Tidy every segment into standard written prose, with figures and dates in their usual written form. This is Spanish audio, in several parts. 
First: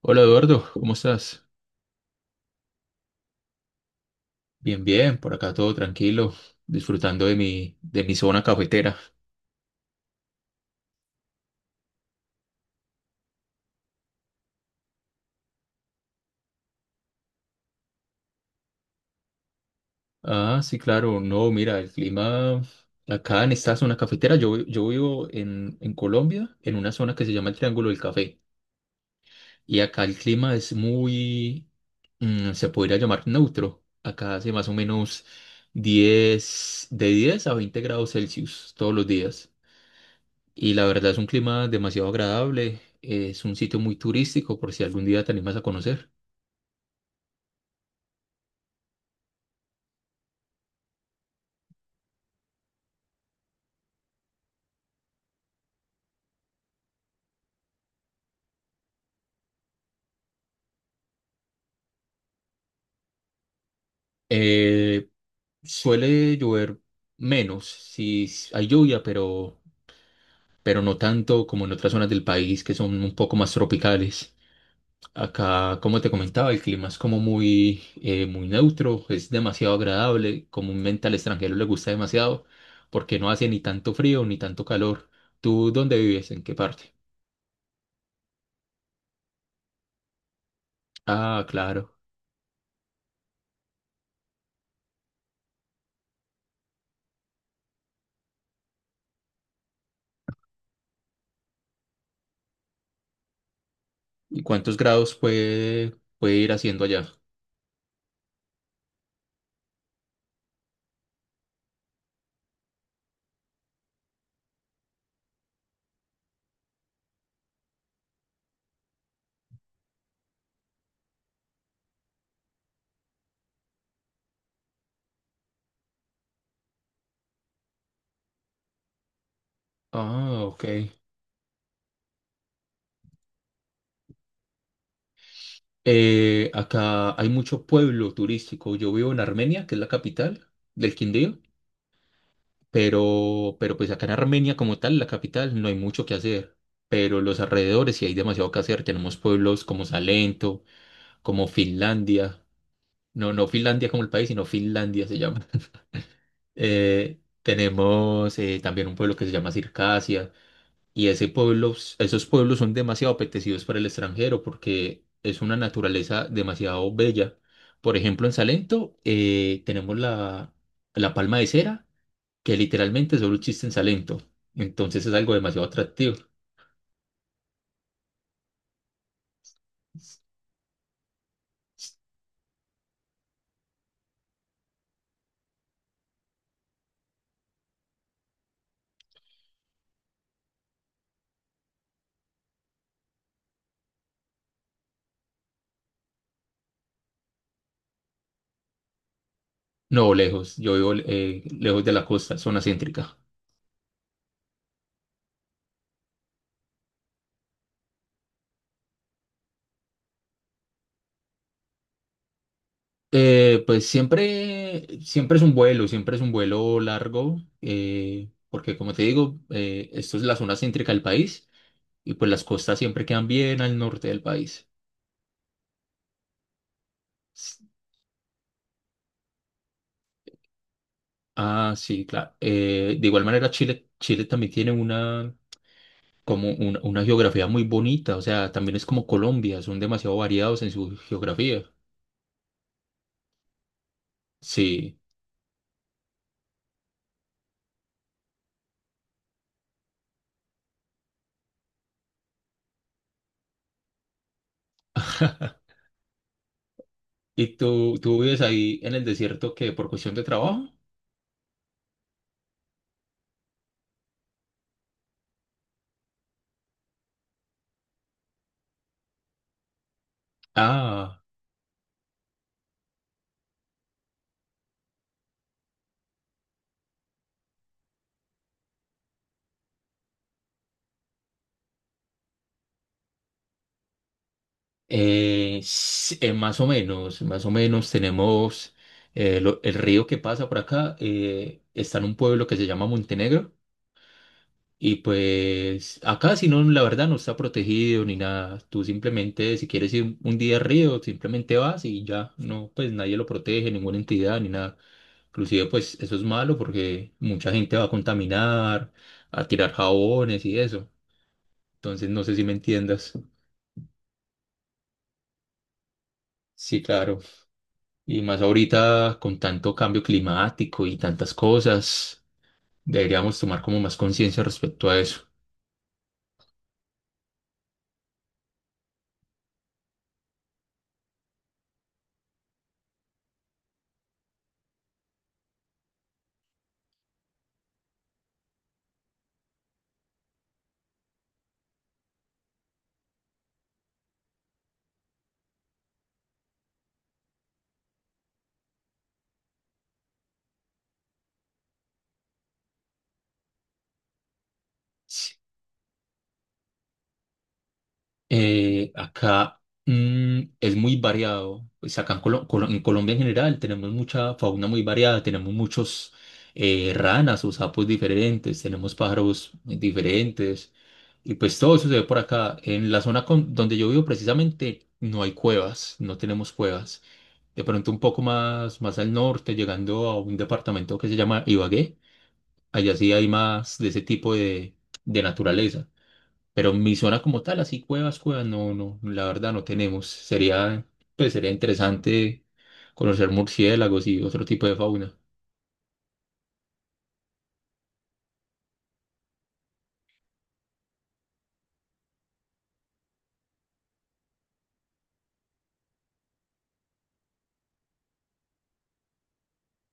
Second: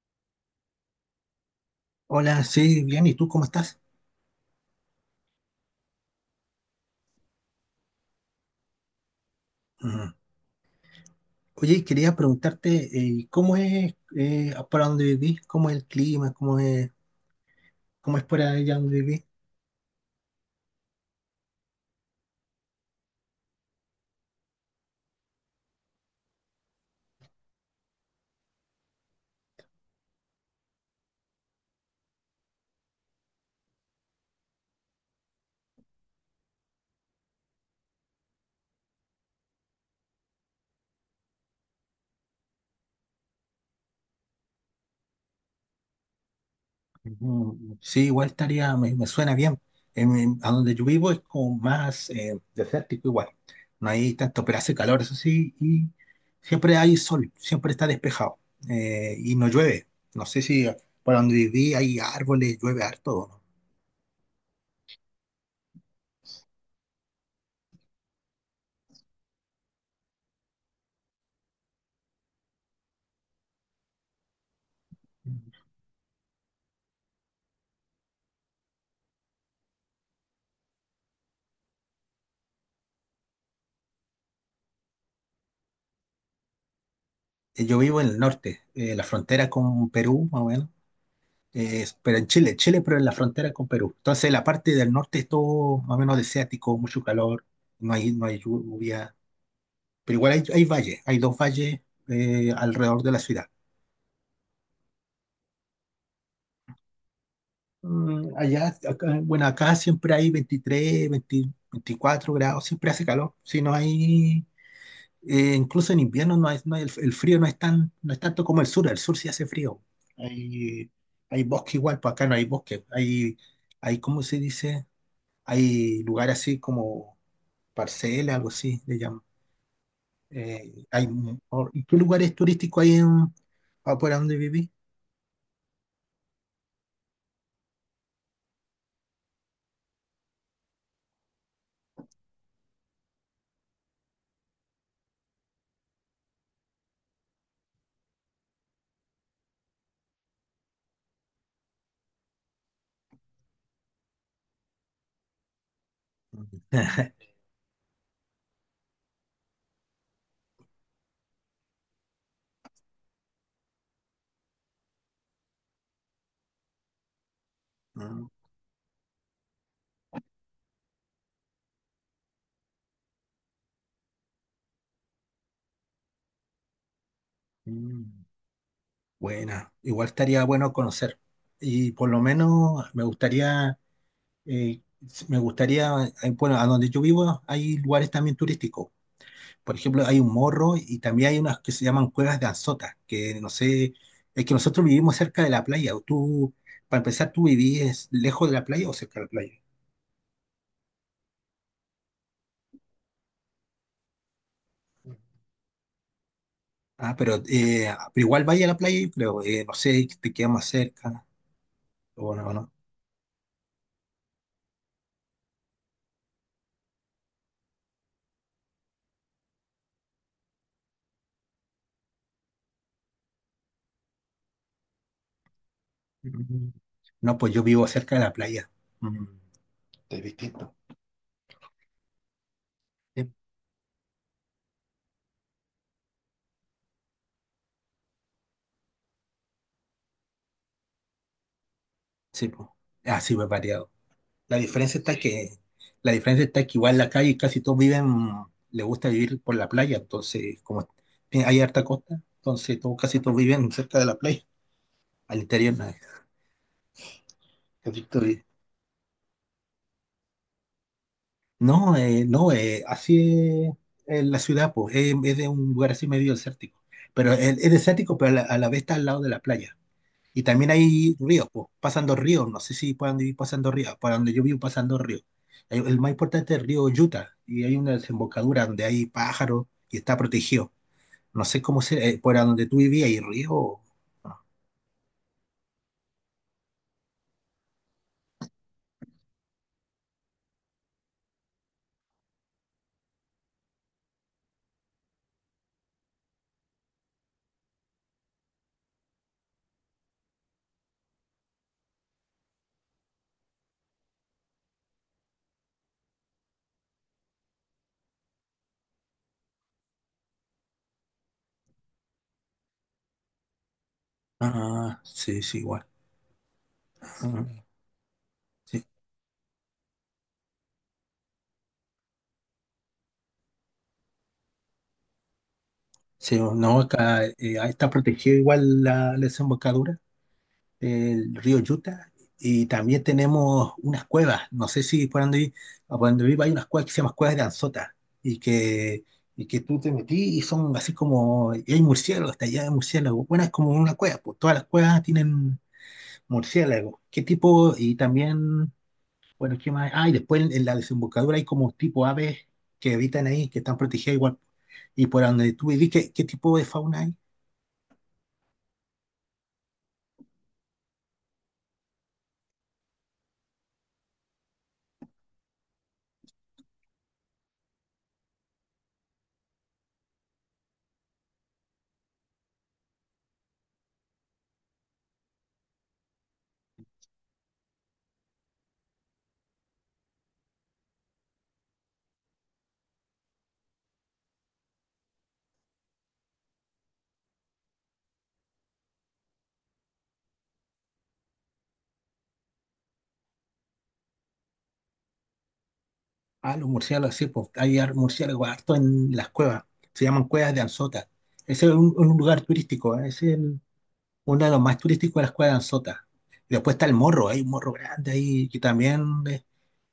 Hola Eduardo, ¿cómo estás? Hola, sí, bien, ¿y tú cómo estás? Bien, bien, por acá todo tranquilo, disfrutando de mi zona cafetera. Ujú. Oye, quería preguntarte, ¿cómo es para donde vivís? ¿Cómo es el clima? ¿Cómo es por allá donde vivís? Ah, sí, claro, no, mira, el clima acá en esta zona cafetera, yo vivo en Colombia, en una zona que se llama el Triángulo del Café, y acá el clima es se podría llamar neutro. Acá hace más o menos 10 de 10 a 20 grados Celsius todos los días. Y la verdad es un clima demasiado agradable. Es un sitio muy turístico por si algún día te animas a conocer. Ujú. Sí, igual estaría, me suena bien. A donde yo vivo es como más desértico igual. No hay tanto, pero hace calor, eso sí, y siempre hay sol, siempre está despejado y no llueve. No sé si por donde viví hay árboles, llueve harto o no. Eh, Suele llover menos, si hay lluvia, pero no tanto como en otras zonas del país que son un poco más tropicales. Acá, como te comentaba, el clima es como muy neutro, es demasiado agradable. Comúnmente al extranjero le gusta demasiado porque no hace ni tanto frío ni tanto calor. ¿Tú dónde vives? ¿En qué parte? Yo vivo en el norte, la frontera con Perú, más o menos. Ah, eh, claro. pero en Chile, pero en la frontera con Perú. Entonces, la parte del norte es todo más o menos desértico, mucho calor, no hay lluvia, pero igual hay valles, hay dos valles alrededor de la ciudad. ¿Y cuántos grados puede ir haciendo allá? Allá, bueno, acá siempre hay 23, 20 24 grados, siempre hace calor, si no hay, incluso en invierno no hay, no hay- el frío no es tanto como el sur, sí hace frío. Hay, Hay bosque igual, pues acá no hay bosque, hay, ¿cómo se dice? Hay lugares así como parcela, algo así, le llaman. Ah, ok. ¿Y qué lugares turísticos hay afuera donde viví? Acá hay mucho pueblo turístico. Yo vivo en Armenia, que es la capital del Quindío, pero pues acá en Armenia como tal, la capital, no hay mucho que hacer. Pero los alrededores sí hay demasiado que hacer. Tenemos pueblos como Salento, como Finlandia. No, no Finlandia como el país, sino Finlandia se llama. Tenemos también un pueblo que se llama Circasia. Y ese pueblo, Esos pueblos son demasiado apetecidos para el extranjero porque es una naturaleza demasiado bella. Por ejemplo, Mm, en Salento tenemos la palma de cera, que literalmente solo existe en Salento. Entonces es algo demasiado atractivo. mm, buena, igual estaría bueno conocer. Y por lo menos eh, me gustaría, bueno, a donde yo vivo hay lugares también turísticos. Por ejemplo, hay un morro y también hay unas que se llaman cuevas de Anzota, que no sé, es que nosotros vivimos cerca de la playa. Para empezar, ¿tú vivís lejos de la playa o cerca de la playa? No, lejos, yo vivo lejos de la costa, zona céntrica. Ah, pero igual vaya a la playa, yo creo. No sé, te queda más cerca. O no, no. Siempre es un vuelo, largo, porque como te digo, esto es la zona céntrica del país. Y pues las costas siempre quedan bien al norte del país. Mm, No, pues S- yo vivo cerca de la playa. Mm, Es distinto. Ah, sí, claro. De igual Sí, manera, Chile también tiene como una geografía muy bonita. O sea, también es como Colombia, son demasiado variados en su geografía. sí, pues. Ah, sí, pues variado. La Sí. diferencia está que, la diferencia está que igual en la calle casi todos viven, les gusta vivir por la playa, entonces, como hay harta costa, entonces casi todos viven cerca de la playa. Al interior, ¿Y no, tú vives ahí en el desierto que por cuestión de trabajo? no, así es en la ciudad, pues, es de un lugar así medio desértico. Pero es desértico, pero a la vez está al lado de la playa. Y también hay Ah, ríos, pues, pasan dos ríos, no sé si puedan vivir pasando ríos, para donde yo vivo pasan dos ríos. El más importante es el río Yuta, y hay una desembocadura donde hay pájaros y está protegido. No sé cómo se, por donde tú vivías, ¿hay río? Más o menos, más o menos tenemos el río que pasa por acá. Está en un pueblo que se llama Montenegro. Y pues acá si no, la verdad no está protegido ni nada. Tú simplemente, si quieres ir un día al río, simplemente vas y ya. No, pues nadie lo protege, ninguna entidad ni nada. Inclusive pues eso es malo porque mucha gente va a contaminar, a tirar jabones y eso. Entonces no sé si me entiendas. Ah, sí, sí, igual. Sí, claro. Ah, Y más sí, ahorita con tanto cambio climático y tantas cosas, deberíamos tomar como más conciencia respecto a eso. sí, no, acá ahí está protegido igual la desembocadura el río Yuta, y también tenemos unas cuevas. No sé si por donde, vi- a por donde vivo hay unas cuevas que se llaman cuevas de Anzota, y que, y que tú te metís y son así como, y hay murciélagos, está allá de murciélagos. Bueno, es como una cueva, pues todas las cuevas tienen murciélagos. ¿Qué tipo? Y también, bueno, ¿qué más? Ah, y después en la desembocadura hay como tipo aves que habitan ahí, que están protegidas igual. Y por donde tú vivís, ¿qué tipo de fauna hay? Acá es muy variado. Pues acá en Colombia en general tenemos mucha fauna muy variada. Tenemos muchos ranas o sapos diferentes. Tenemos pájaros diferentes. Y pues todo eso se ve por acá. En la donde yo vivo precisamente no hay cuevas. No tenemos cuevas. De pronto un poco más, más al norte, llegando a un departamento que se llama Ibagué. Allá sí hay más de ese tipo de naturaleza. Pero mi zona como tal, así cuevas, cuevas, no, no, la verdad no tenemos. Pues sería interesante conocer murciélagos y otro tipo de fauna. Ah, los murciélagos, sí, pues hay murciélagos harto en las cuevas, se llaman cuevas de Anzota. Ese es un lugar turístico, ¿eh? Uno de los más turísticos de las cuevas de Anzota. Y después está el morro, hay un morro grande ahí que también es,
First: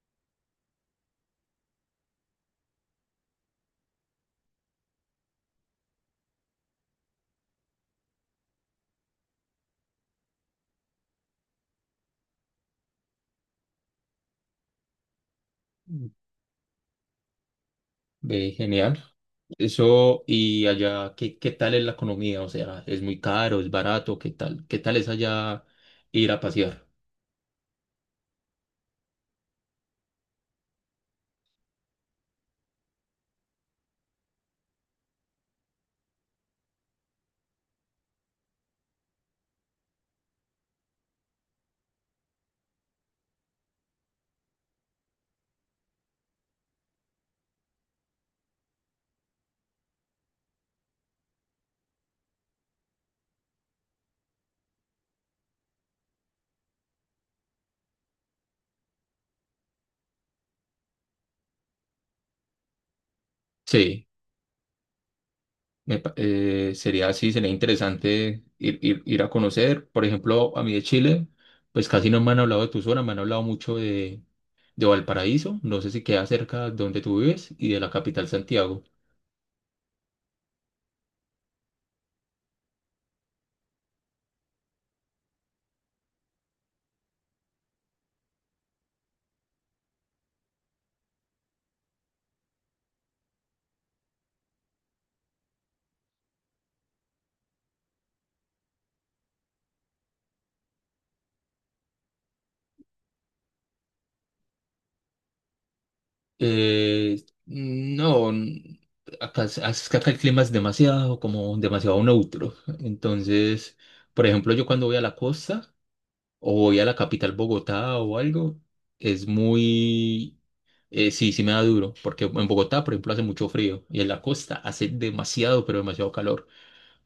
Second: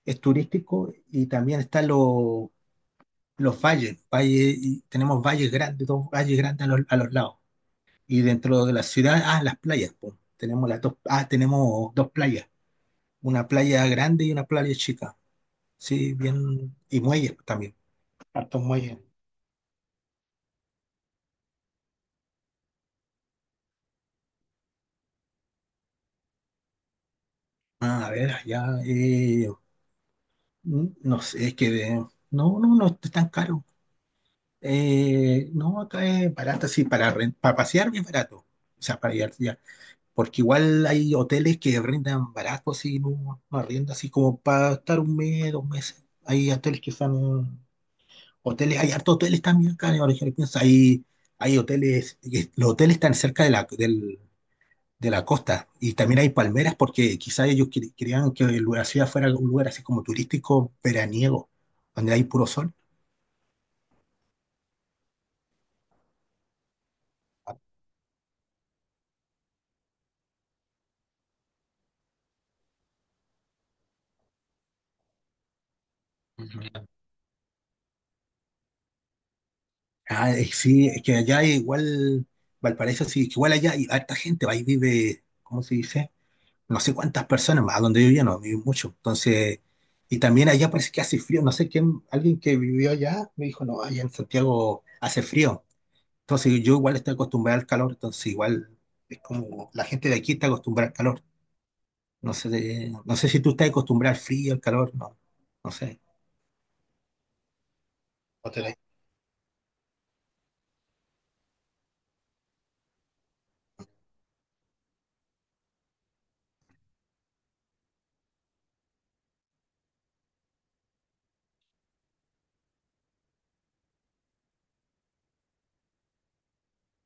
es turístico y también están los valles y tenemos valles grandes, dos valles grandes a los lados. Y dentro de la ciudad, ah, las playas, pues, tenemos dos playas, una playa grande y una playa chica, sí, bien, y muelles también, Ve, hartos muelles. genial. Eso, y allá, ¿qué, qué tal es la economía? O sea, ¿es muy caro, es barato? ¿Qué tal? ¿Qué tal es allá ir a pasear? Ah, a ver, ya no sé, es que no, no, no es tan caro. No, acá es barato, sí, para pasear es barato. O sea, para ir ya. Porque igual hay hoteles que rentan barato, así, no, no arriendan, así como para estar un mes, dos meses. Hay hoteles que son hoteles, hay hartos hoteles también acá, ahora que lo pienso, los hoteles están cerca de de la costa. Y también hay palmeras porque quizás ellos creían que la ciudad fuera un lugar así como turístico veraniego, donde hay puro sol. Sí, sería así, sería interesante ir, ir a conocer. Por ejemplo, a mí de Chile, pues casi no me han hablado de tu zona, me han hablado mucho de Valparaíso, no sé si queda cerca Ujú. donde tú vives, y de la capital Santiago. Ah, sí, es que allá igual, Valparaíso, sí, que igual allá hay harta gente, ahí vive, ¿cómo se dice? No sé cuántas personas, a donde yo vivía no, vive mucho. Entonces, y también allá parece que hace frío, no sé quién, alguien que vivió allá me dijo, no, allá en Santiago hace frío. Entonces, yo igual estoy acostumbrado al calor, entonces igual es como la gente de aquí está acostumbrada al calor. No sé, no sé si tú estás acostumbrado al frío, al calor, no, no sé. No, No tenéis. n- Acá, es que acá el clima es demasiado, como demasiado neutro. Entonces, por ejemplo, yo cuando voy a la costa o voy a la capital Bogotá o algo, es sí, sí me da duro, porque en Bogotá, por ejemplo, hace mucho frío y en la costa hace demasiado, pero demasiado calor.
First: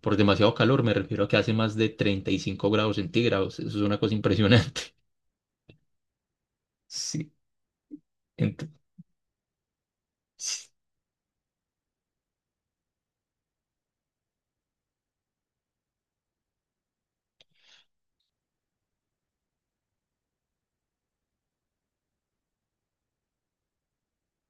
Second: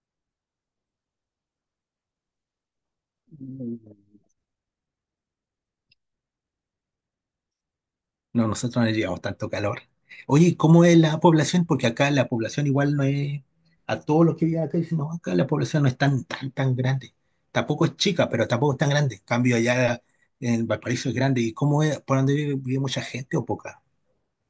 Por demasiado calor me refiero a que hace más de 35 grados centígrados. Eso es una cosa impresionante. Sí. No, Ent- nosotros no llevamos tanto calor. Oye, ¿cómo es la población? Porque acá la población igual no es, a todos los que viven acá dicen, no, acá la población no es tan, tan, tan grande. Tampoco es chica, pero tampoco es tan grande. En cambio, allá en Valparaíso es grande. ¿Y cómo es? ¿Por dónde vive mucha gente o poca?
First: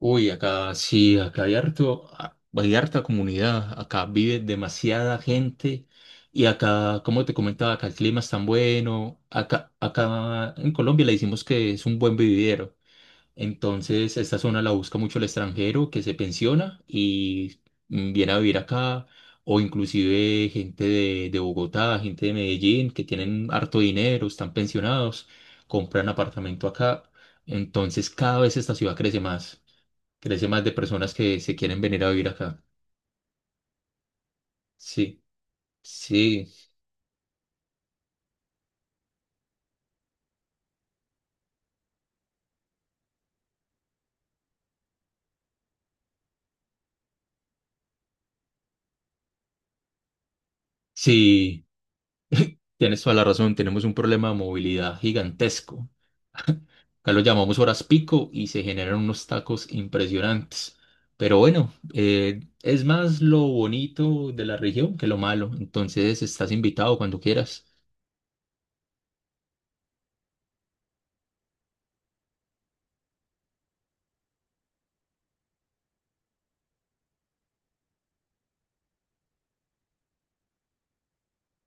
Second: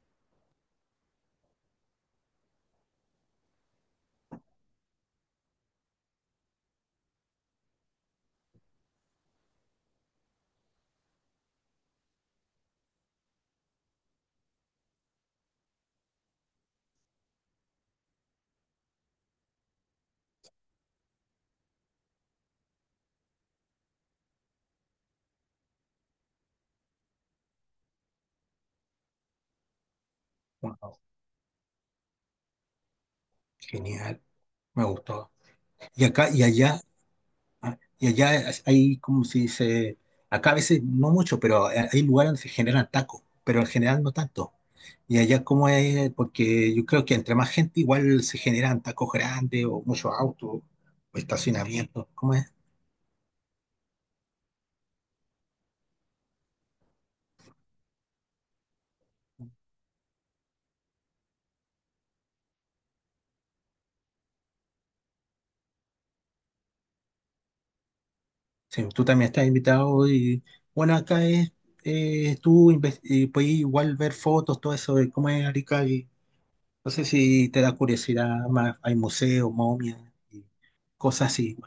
Uy, acá sí, acá hay hay harta comunidad, acá vive demasiada gente y acá, como te comentaba, acá el clima es tan bueno, acá en Colombia le decimos que es un buen vividero. Entonces, esta zona la busca mucho el extranjero que se pensiona y viene a vivir acá, o inclusive gente de Bogotá, gente de Medellín, que tienen harto dinero, están pensionados, compran apartamento acá. Entonces, cada vez esta ciudad crece más de Wow, personas que se quieren venir a vivir acá. genial, me Sí, gustó. Y acá y sí, allá Y allá hay, como se dice, acá a veces no mucho, pero hay lugares donde se generan tacos, pero en general no tanto. Y allá como es, porque yo creo que entre más gente igual se generan tacos grandes o muchos autos o sí, estacionamientos, ¿cómo es? tienes toda la razón, tenemos un problema de movilidad gigantesco. Acá lo llamamos horas pico y se generan unos tacos impresionantes. Pero bueno, es más lo bonito de la región que lo malo. Entonces estás invitado cuando quieras. Sí, tú también estás invitado y bueno, acá es, tú inves- puedes igual ver fotos, todo eso de cómo es Arica y no sé si te da curiosidad más, hay museos, momias y cosas así,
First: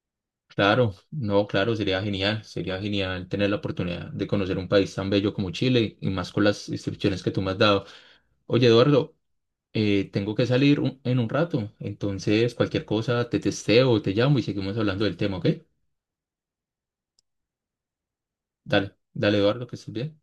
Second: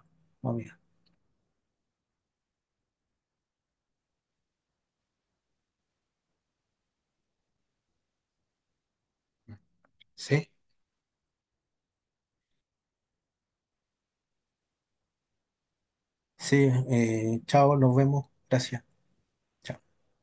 momias, Claro, no, claro, sería genial. Sería genial tener la oportunidad de conocer un país tan bello como Chile y más con las instrucciones que tú me has dado. Oye, Eduardo, tengo que ¿sí? salir en un rato. Entonces, cualquier cosa, te testeo, te llamo y seguimos hablando del tema, ¿ok? Sí, chao, nos vemos. Gracias. Dale, dale, Eduardo, que Chao. estés bien.